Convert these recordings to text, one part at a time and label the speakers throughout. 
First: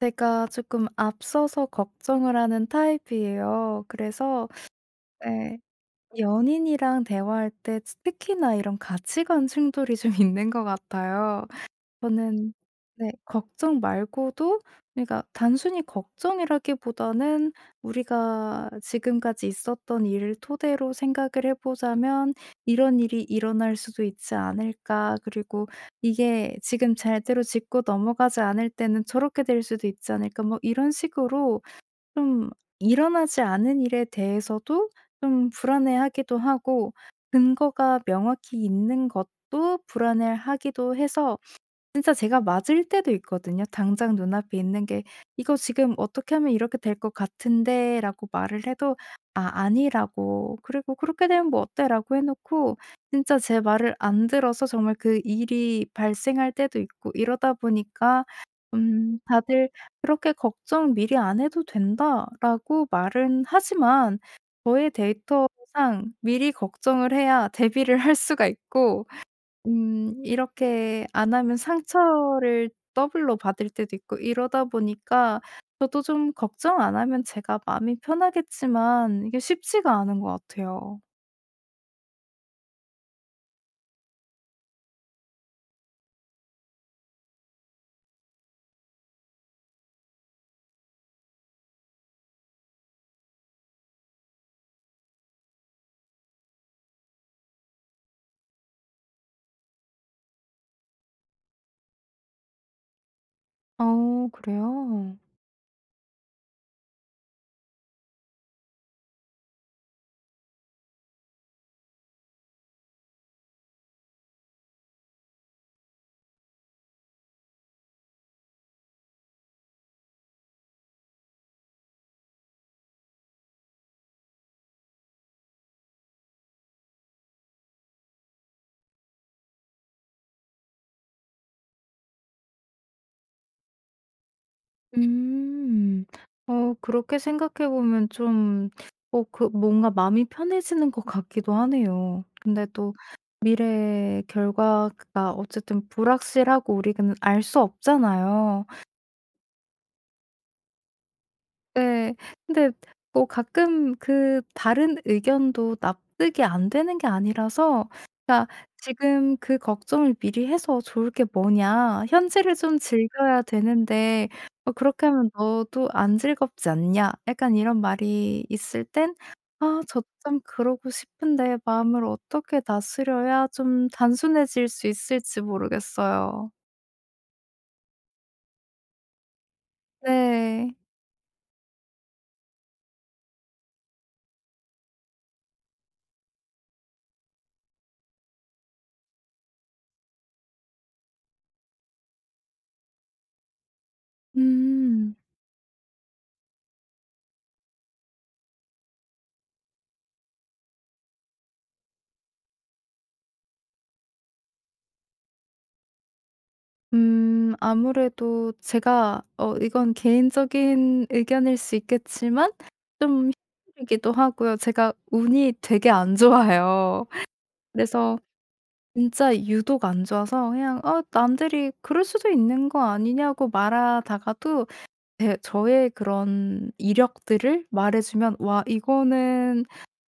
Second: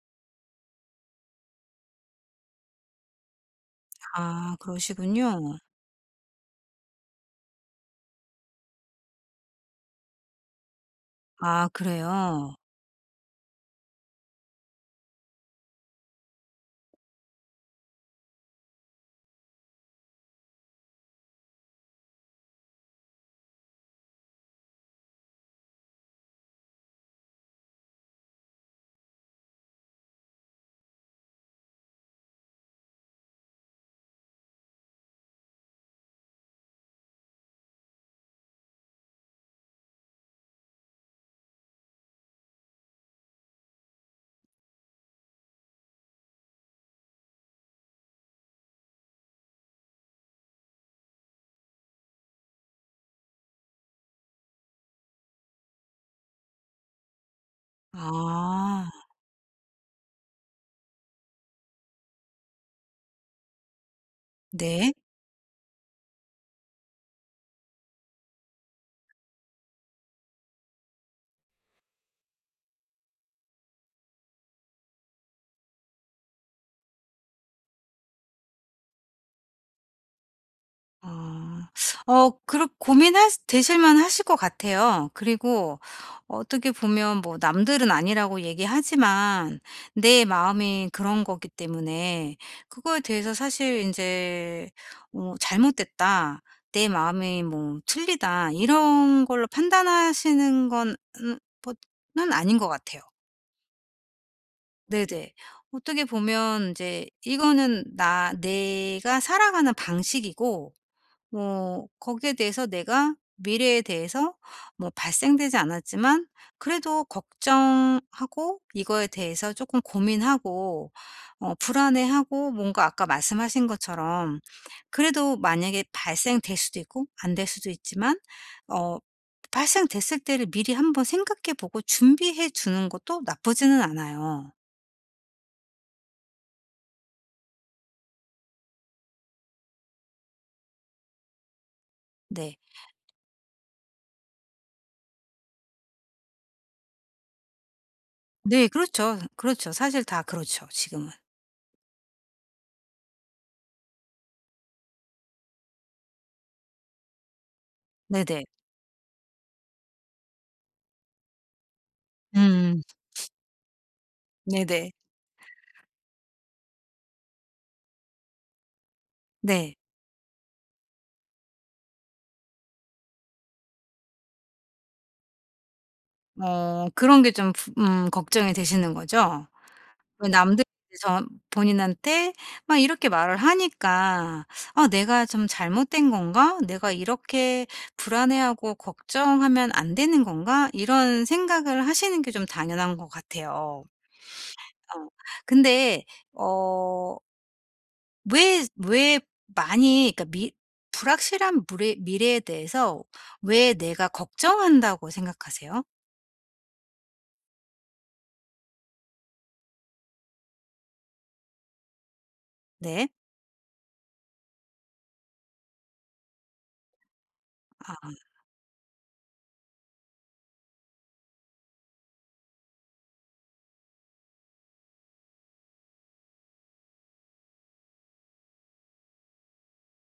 Speaker 1: 제가 조금 앞서서 걱정을 하는 타입이에요. 그래서
Speaker 2: 아 그러시군요.
Speaker 1: 네. 연인이랑 대화할 때 특히나 이런 가치관 충돌이 좀 있는 것 같아요.
Speaker 2: 아
Speaker 1: 저는
Speaker 2: 그래요?
Speaker 1: 네 걱정 말고도 그러니까 단순히 걱정이라기보다는 우리가 지금까지 있었던 일을 토대로 생각을 해 보자면 '이런 일이 일어날 수도 있지 않을까.' 그리고 '이게 지금 잘대로 짚고 넘어가지 않을 때는 저렇게 될 수도 있지 않을까.' 뭐 이런 식으로 좀 일어나지 않은 일에 대해서도 좀 불안해하기도 하고 근거가 명확히 있는 것도 불안해하기도 해서 진짜 제가 맞을 때도 있거든요. 당장 눈앞에 있는 게 "이거 지금 어떻게 하면 이렇게 될 것 같은데."라고 말을 해도 "아 아니라고. 그리고 그렇게 되면 뭐 어때."라고 해 놓고 진짜 제 말을 안 들어서 정말 그 일이 발생할 때도 있고 이러다 보니까
Speaker 2: 아
Speaker 1: 다들 "그렇게 걱정 미리 안 해도 된다."라고 말은 하지만 저의
Speaker 2: 네.
Speaker 1: 데이터상 미리 걱정을 해야 대비를 할 수가 있고 이렇게 안 하면 상처를 더블로 받을 때도 있고 이러다 보니까 저도 좀 걱정 안 하면 제가 마음이 편하겠지만 이게 쉽지가 않은 것 같아요.
Speaker 2: 아. 어 그러 고민할 되실 만하실 것 같아요. 그리고 어떻게 보면 뭐 남들은 아니라고 얘기하지만 내 마음이 그런 거기 때문에 그거에 대해서 사실 이제 '잘못됐다. 내 마음이 뭐 틀리다.' 이런 걸로 판단하시는 건 뭐 는 아닌 것 같아요.
Speaker 1: 어 그래요?
Speaker 2: 네네. 어떻게 보면 이제 이거는 나 내가 살아가는 방식이고 뭐 거기에 대해서 내가 미래에 대해서 뭐 발생되지 않았지만 그래도 걱정하고 이거에 대해서 조금 고민하고 불안해하고 뭔가 아까 말씀하신 것처럼 그래도 만약에 발생될 수도 있고 안 될 수도 있지만 어 발생됐을 때를 미리 한번 생각해 보고 준비해 주는 것도 나쁘지는 않아요.
Speaker 1: 음. 그렇게 생각해 보면 좀 그 뭔가 마음이 편해지는 것 같기도 하네요.
Speaker 2: 네.
Speaker 1: 근데 또 미래의 결과가 어쨌든 불확실하고 우리는 알 수 없잖아요.
Speaker 2: 네. 그렇죠. 그렇죠. 사실 다 그렇죠 지금은.
Speaker 1: 네. 근데 뭐 가끔 그 다른 의견도 납득이 안 되는 게 아니라서
Speaker 2: 네네.
Speaker 1: 그러니까 지금 그 걱정을 미리 해서 좋을 게 뭐냐. 현재를 좀
Speaker 2: 음.
Speaker 1: 즐겨야 되는데
Speaker 2: 네네.
Speaker 1: "그렇게 하면 너도 안 즐겁지 않냐." 약간 이런 말이 있을 땐
Speaker 2: 네.
Speaker 1: '아 저도 참 그러고 싶은데 마음을 어떻게 다스려야 좀 단순해질 수 있을지 모르겠어요.'
Speaker 2: 그런 게 좀 부 걱정이 되시는 거죠? 왜 남들이
Speaker 1: 네.
Speaker 2: 이제 저 본인한테 막 이렇게 말을 하니까 '아 내가 좀 잘못된 건가? 내가 이렇게 불안해하고 걱정하면 안 되는 건가?' 이런 생각을 하시는 게 좀 당연한 것 같아요. 어
Speaker 1: 음.
Speaker 2: 근데 어 왜 왜 많이 그러니까 미 불확실한 미래에 대해서 왜 내가 걱정한다고 생각하세요?
Speaker 1: 아무래도 제가 이건 개인적인 의견일 수 있겠지만
Speaker 2: 네.
Speaker 1: 좀 힘들기도 하고요. 제가 운이 되게 안 좋아요.
Speaker 2: 아.
Speaker 1: 그래서 진짜 유독 안 좋아서 그냥 남들이 "그럴 수도 있는 거 아니냐."고 말하다가도 저의 그런 이력들을 말해 주면 "와 이거는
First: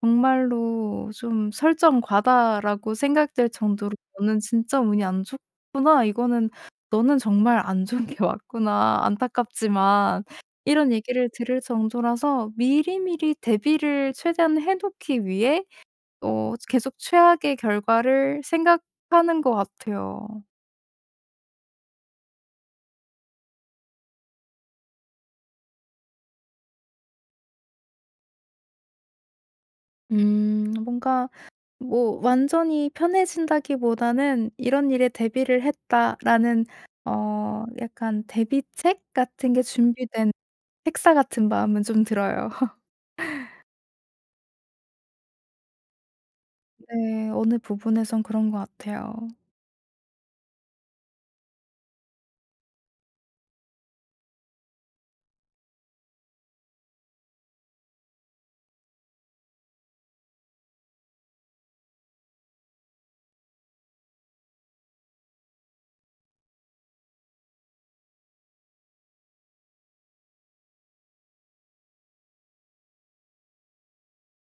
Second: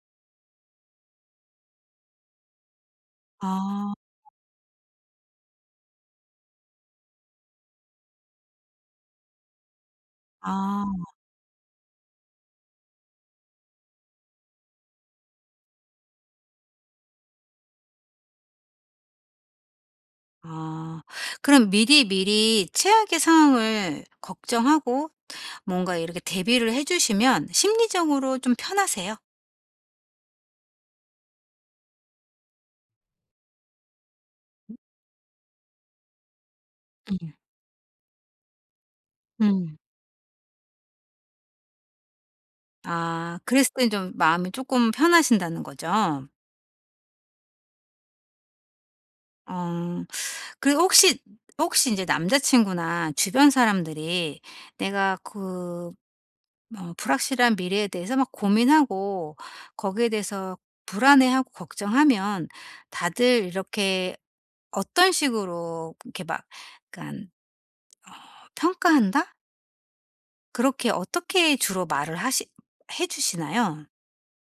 Speaker 1: 정말로 좀 '설정 과다.'라고 생각될
Speaker 2: 아.
Speaker 1: 정도로 '너는 진짜 운이 안 좋구나. 이거는 너는 정말 안 좋은 게 왔구나. 안타깝지만.'
Speaker 2: 아.
Speaker 1: 이런 얘기를 들을 정도라서 미리미리 대비를 최대한 해 놓기 위해 계속 최악의 결과를 생각하는 것 같아요.
Speaker 2: 아. 그럼 미리미리 최악의 상황을 걱정하고 뭔가 이렇게 대비를 해 주시면 심리적으로 좀 편하세요?
Speaker 1: 뭔가 뭐 완전히 편해진다기보다는 '이런 일에 대비를 했다.'라는
Speaker 2: 음.
Speaker 1: 약간 대비책 같은 게
Speaker 2: 음.
Speaker 1: 준비된 책사 같은 마음은 좀 들어요.
Speaker 2: 아 그랬을 때 좀 마음이 조금 편하신다는 거죠?
Speaker 1: 네. 어느 부분에선 그런 것 같아요.
Speaker 2: 어. 그리고 혹시 이제 남자친구나 주변 사람들이 내가 불확실한 미래에 대해서 막 고민하고 거기에 대해서 불안해하고 걱정하면 다들 이렇게 어떤 식으로 이렇게 막 약간 어 "평가한다?" 그렇게 어떻게 주로 말을 하시 해 주시나요?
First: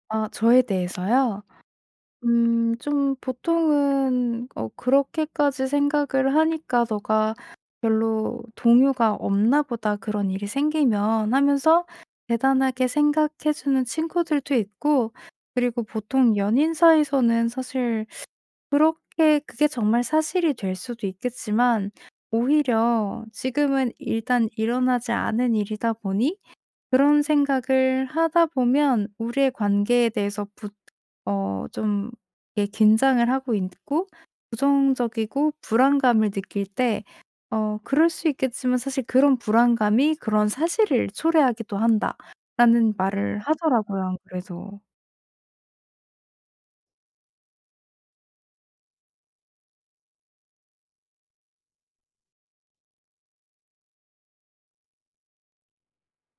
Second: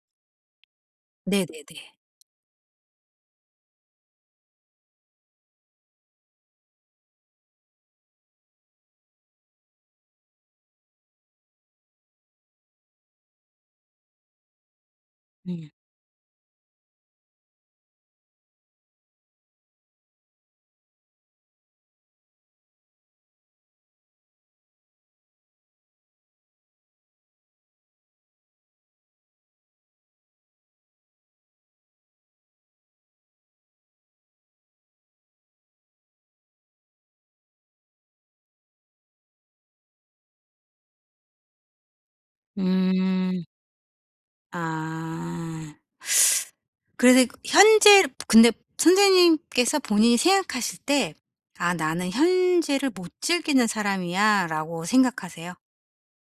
Speaker 1: 아 저에 대해서요?
Speaker 2: 네네네.
Speaker 1: 좀 보통은 그렇게까지 생각을 하니까 '너가 별로 동요가 없나 보다, 그런 일이 생기면.' 하면서 대단하게 생각해 주는 친구들도 있고
Speaker 2: 음.
Speaker 1: 그리고 보통 연인 사이에서는 사실 그렇게 그게 정말 사실이 될 수도 있겠지만 오히려 지금은 일단 일어나지 않은 일이다 보니 그런 생각을 하다 보면 우리의 관계에 대해서 부 좀 이게 긴장을 하고 있고 부정적이고 불안감을 느낄 때 그럴 수 있겠지만 사실 그런 불안감이 그런 사실을 초래하기도 한다라는 말을
Speaker 2: 음.
Speaker 1: 하더라고요 안 그래도.
Speaker 2: 아. 그래서 그 현재 근데 선생님께서 본인이 생각하실 때 '아 나는 현재를 못 즐기는 사람이야.'라고 생각하세요?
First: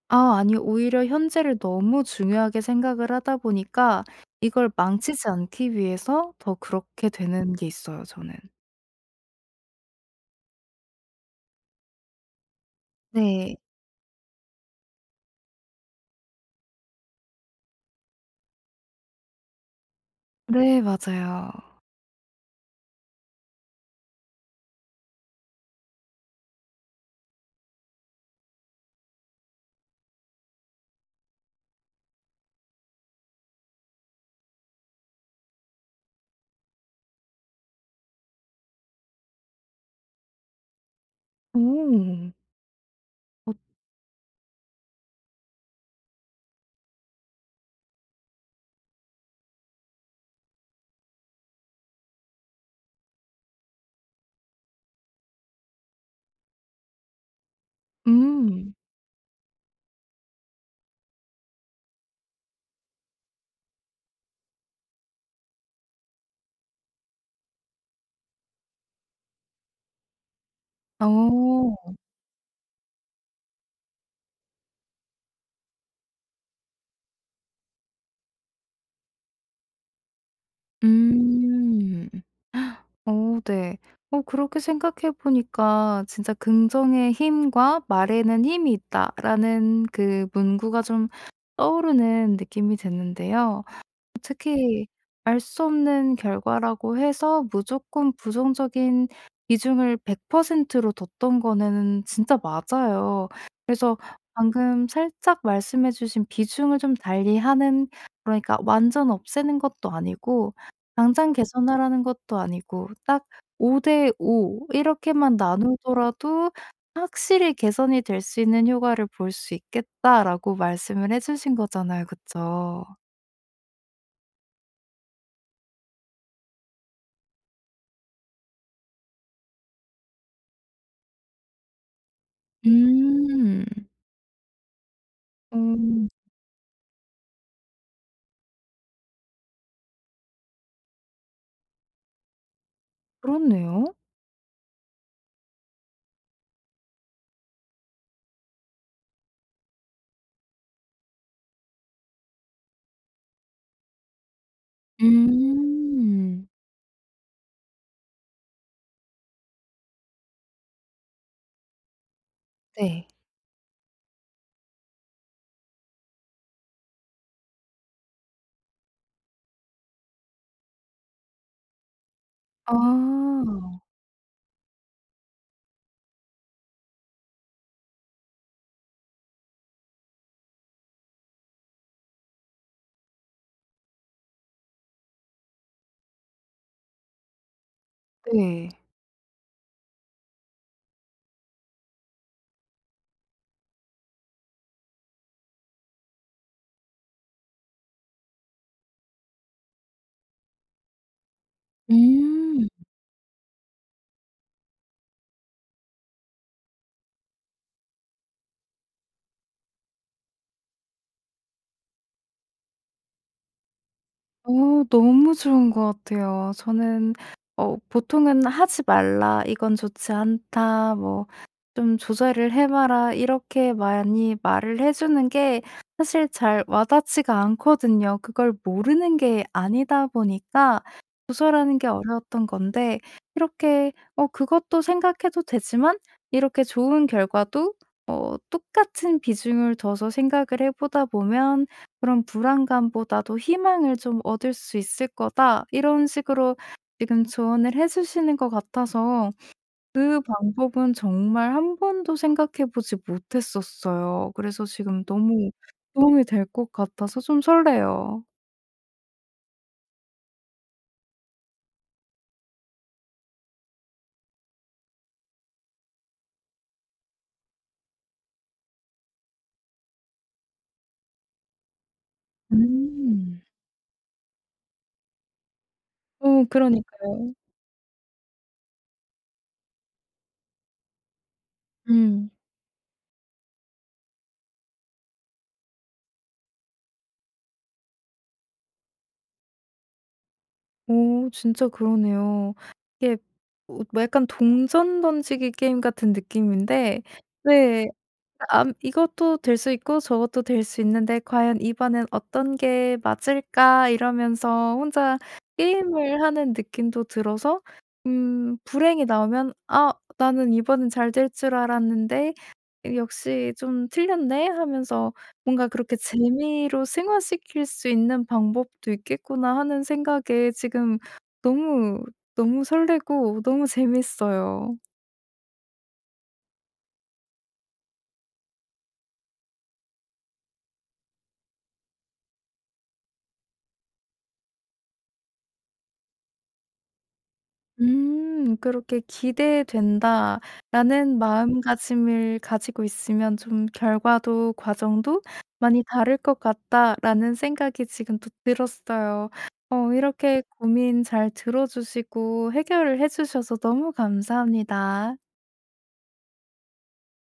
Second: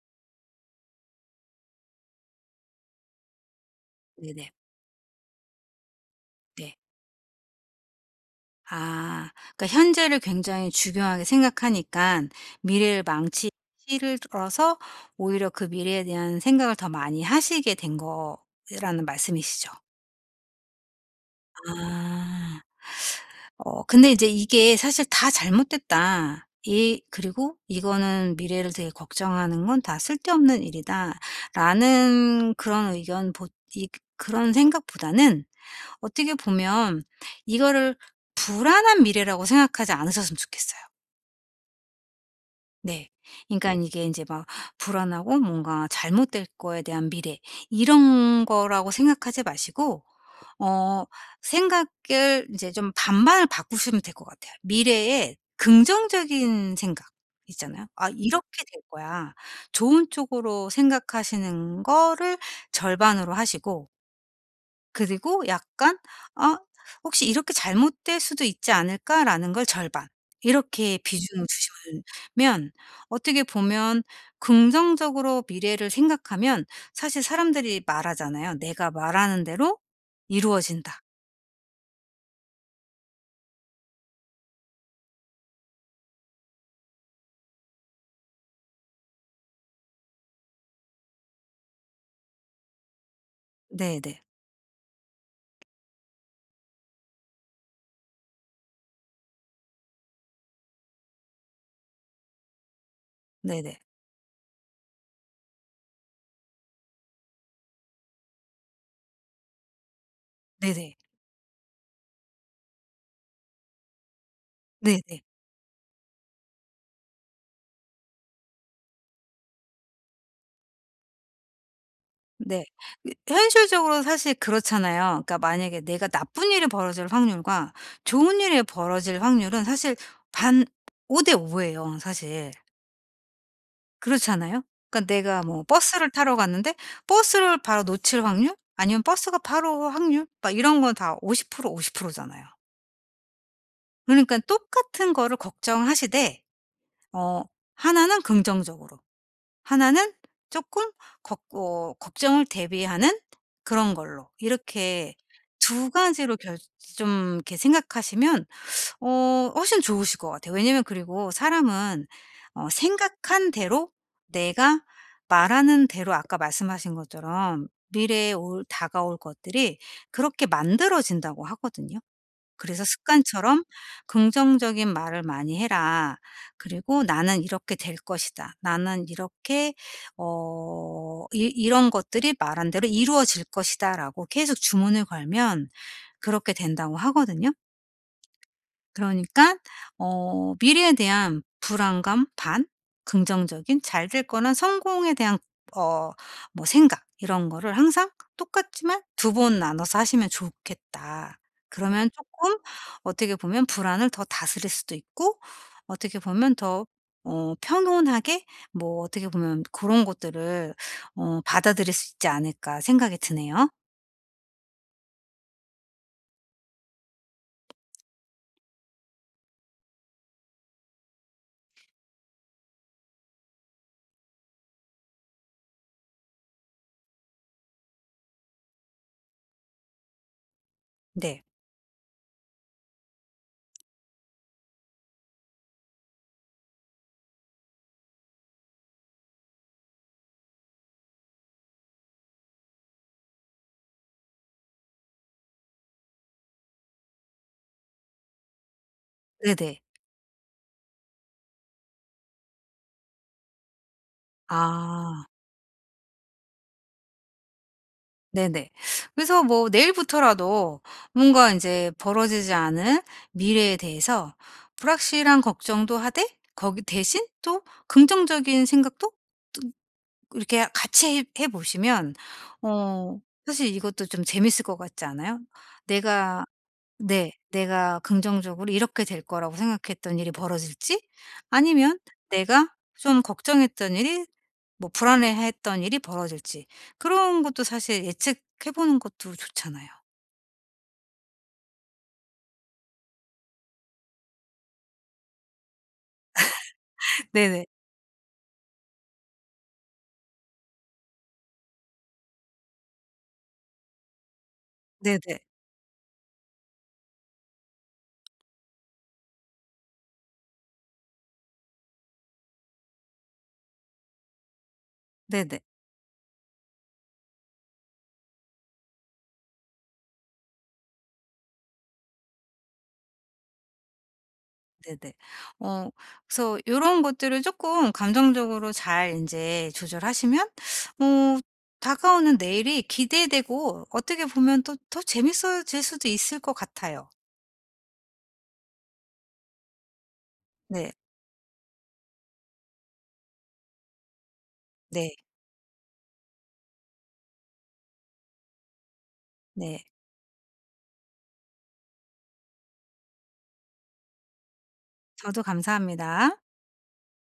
Speaker 1: 아 아니 오히려 현재를 너무 중요하게 생각을 하다 보니까
Speaker 2: 네네.
Speaker 1: 이걸 망치지 않기 위해서 더
Speaker 2: 네.
Speaker 1: 그렇게 되는 게 있어요 저는.
Speaker 2: 아. 그러니까 현재를 굉장히 중요하게 생각하니깐 미래를 망치기
Speaker 1: 네.
Speaker 2: 싫어서 오히려 그 미래에 대한 생각을 더 많이 하시게 된 거라는 말씀이시죠?
Speaker 1: 네 맞아요.
Speaker 2: 아. 근데 이제 이게 사실 '다 잘못됐다. 이 그리고 이거는 미래를 되게 걱정하는 건 다 쓸데없는 일이다.'라는 그런 의견 보 이 그런 생각보다는 어떻게 보면 이거를 불안한 미래라고 생각하지 않으셨으면 좋겠어요.
Speaker 1: 오.
Speaker 2: 네.
Speaker 1: 어
Speaker 2: 그러니까 네. 이게 이제 막 불안하고 뭔가 잘못될 거에 대한 미래, 이런 거라고 생각하지 마시고 어 생각을 이제 좀 반반을 바꾸시면 될 것 같아요. 미래에 긍정적인 생각 있잖아요. '아 이렇게
Speaker 1: 음.
Speaker 2: 될 거야.' 좋은 쪽으로 생각하시는 거를 절반으로 하시고 그리고 약간 '아 혹시 이렇게 잘못될 수도 있지 않을까?'라는 걸 절반 이렇게 비중을 주시
Speaker 1: 어.
Speaker 2: 면 어떻게 보면 긍정적으로 미래를 생각하면, 사실 사람들이 말하잖아요. "내가 말하는 대로 이루어진다."
Speaker 1: 음. 어 네. 그렇게 생각해 보니까 진짜 "긍정의 힘과 말에는 힘이 있다."라는 그 문구가 좀 떠오르는 느낌이 드는데요.
Speaker 2: 네네.
Speaker 1: 특히 알 수 없는 결과라고 해서 무조건 부정적인 비중을 100%로 뒀던 거는 진짜 맞아요.
Speaker 2: 네네.
Speaker 1: 그래서 방금 살짝 말씀해 주신 비중을 좀 달리하는 그러니까 완전 없애는 것도 아니고
Speaker 2: 네네.
Speaker 1: 당장 개선하라는 것도 아니고 딱 5대 5
Speaker 2: 네네.
Speaker 1: 이렇게만 나누더라도 확실히 개선이 될 수 있는 효과를 볼 수 있겠다라고 말씀을 해 주신 거잖아요.
Speaker 2: 네.
Speaker 1: 그쵸?
Speaker 2: 그 현실적으로 사실 그렇잖아요. 그러니까 만약에 내가 나쁜 일이 벌어질 확률과 좋은 일이 벌어질 확률은 사실 반 5대 5 예요 사실.
Speaker 1: 음.
Speaker 2: 그렇잖아요. 그러니까 내가
Speaker 1: 어
Speaker 2: 뭐 버스를 타러 갔는데 버스를 바로 놓칠 확률 아니면 버스가 바로 올 확률 막 이런 건 다 50% 50% 잖아요.
Speaker 1: 그렇네요.
Speaker 2: 그러니깐 똑같은 거를 걱정하시되 어 하나는 긍정적으로, 하나는 조금 걱 어 걱정을 대비하는 그런 걸로 이렇게 두 가지로
Speaker 1: 음.
Speaker 2: 결 좀 이렇게 생각하시면 훨씬 좋으실 것 같아요. 왜냐면 그리고 사람은
Speaker 1: 네.
Speaker 2: 생각한 대로, 내가 말하는 대로 아까 말씀하신 것처럼 미래에 올 다가올 것들이 그렇게 만들어진다고 하거든요. 그래서
Speaker 1: 아.
Speaker 2: 습관처럼 긍정적인 말을 많이 해라. 그리고 "나는 이렇게 될 것이다. 나는 이렇게 어 이 이런 것들이 말한 대로 이루어질 것이다."라고 계속 주문을 걸면 그렇게 된다고 하거든요.
Speaker 1: 네.
Speaker 2: 그러니까 미래에 대한 불안감 반, 긍정적인 잘될 거나 성공에 대한 어 생각, 이런 거를 항상 똑같지만 두 번 나눠서 하시면 좋겠다. 그러면 조금
Speaker 1: 음.
Speaker 2: 어떻게 보면 불안을 더 다스릴 수도 있고 어떻게 보면 더 평온하게 뭐 어떻게 보면 그런 것들을 받아들일 수 있지 않을까 생각이 드네요.
Speaker 1: 너무 좋은 것 같아요. 저는 보통은 "하지 말라. 이건 좋지 않다." 뭐 "좀 조절을 해 봐라." 이렇게 많이 말을 해 주는 게 사실 잘 와닿지가 않거든요. 그걸 모르는 게 아니다 보니까
Speaker 2: 네.
Speaker 1: 조절하는 게 어려웠던 건데 이렇게 그것도 생각해도 되지만 이렇게 좋은 결과도 똑같은 비중을 둬서 생각을 해 보다 보면 그런 불안감보다도 희망을 좀 얻을 수 있을 거다." 이런 식으로 지금 조언을 해 주시는 것 같아서
Speaker 2: 네네.
Speaker 1: 그 방법은 정말 한 번도 생각해 보지 못했었어요. 그래서 지금
Speaker 2: 아.
Speaker 1: 너무 도움이 될 것 같아서 좀 설레요.
Speaker 2: 네네. 그래서 뭐 내일부터라도 뭔가 인제 벌어지지 않은 미래에 대해서 불확실한 걱정도 하되, 거기 대신 또 긍정적인 생각도 또 이렇게 같이 해 보시면 어
Speaker 1: 음.
Speaker 2: 사실 이것도 좀 재밌을 것 같지 않아요? 내가
Speaker 1: 그러니까요.
Speaker 2: 네. 내가 긍정적으로 이렇게 될 거라고 생각했던 일이 벌어질지, 아니면
Speaker 1: 음.
Speaker 2: 내가 좀 걱정했던 일이 뭐 불안해했던 일이 벌어질지, 그런 것도 사실 예측해 보는 것도 좋잖아요.
Speaker 1: 오, 진짜 그러네요. 이게 뭐 약간 동전 던지기 게임 같은 느낌인데
Speaker 2: 네네.
Speaker 1: 네. 암 이것도 될 수 있고 저것도 될 수 있는데 '과연 이번엔 어떤 게 맞을까?' 이러면서 혼자
Speaker 2: 네네.
Speaker 1: 게임을 하는 느낌도 들어서 불행이 나오면 '아 나는 이번엔 잘 될 줄 알았는데 역시 좀 틀렸네.' 하면서
Speaker 2: 네네.
Speaker 1: 뭔가 그렇게 '재미로 승화시킬 수 있는 방법도 있겠구나.' 하는 생각에 지금 너무, 너무 설레고 너무 재밌어요.
Speaker 2: 네네. 어 그래서 이런 것들을 조금 감정적으로 잘 이제 조절하시면 어 다가오는 내일이 기대되고 어떻게 보면 또 더 재밌어질 수도 있을 것 같아요.
Speaker 1: 음. 그렇게
Speaker 2: 네.
Speaker 1: '기대된다.'라는 마음가짐을 가지고 있으면 좀 '결과도
Speaker 2: 네.
Speaker 1: 과정도 많이 다를 것 같다.'라는 생각이 지금 또 들었어요.
Speaker 2: 네.
Speaker 1: 이렇게 고민 잘 들어 주시고 해결을 해 주셔서 너무 감사합니다.
Speaker 2: 저도 감사합니다.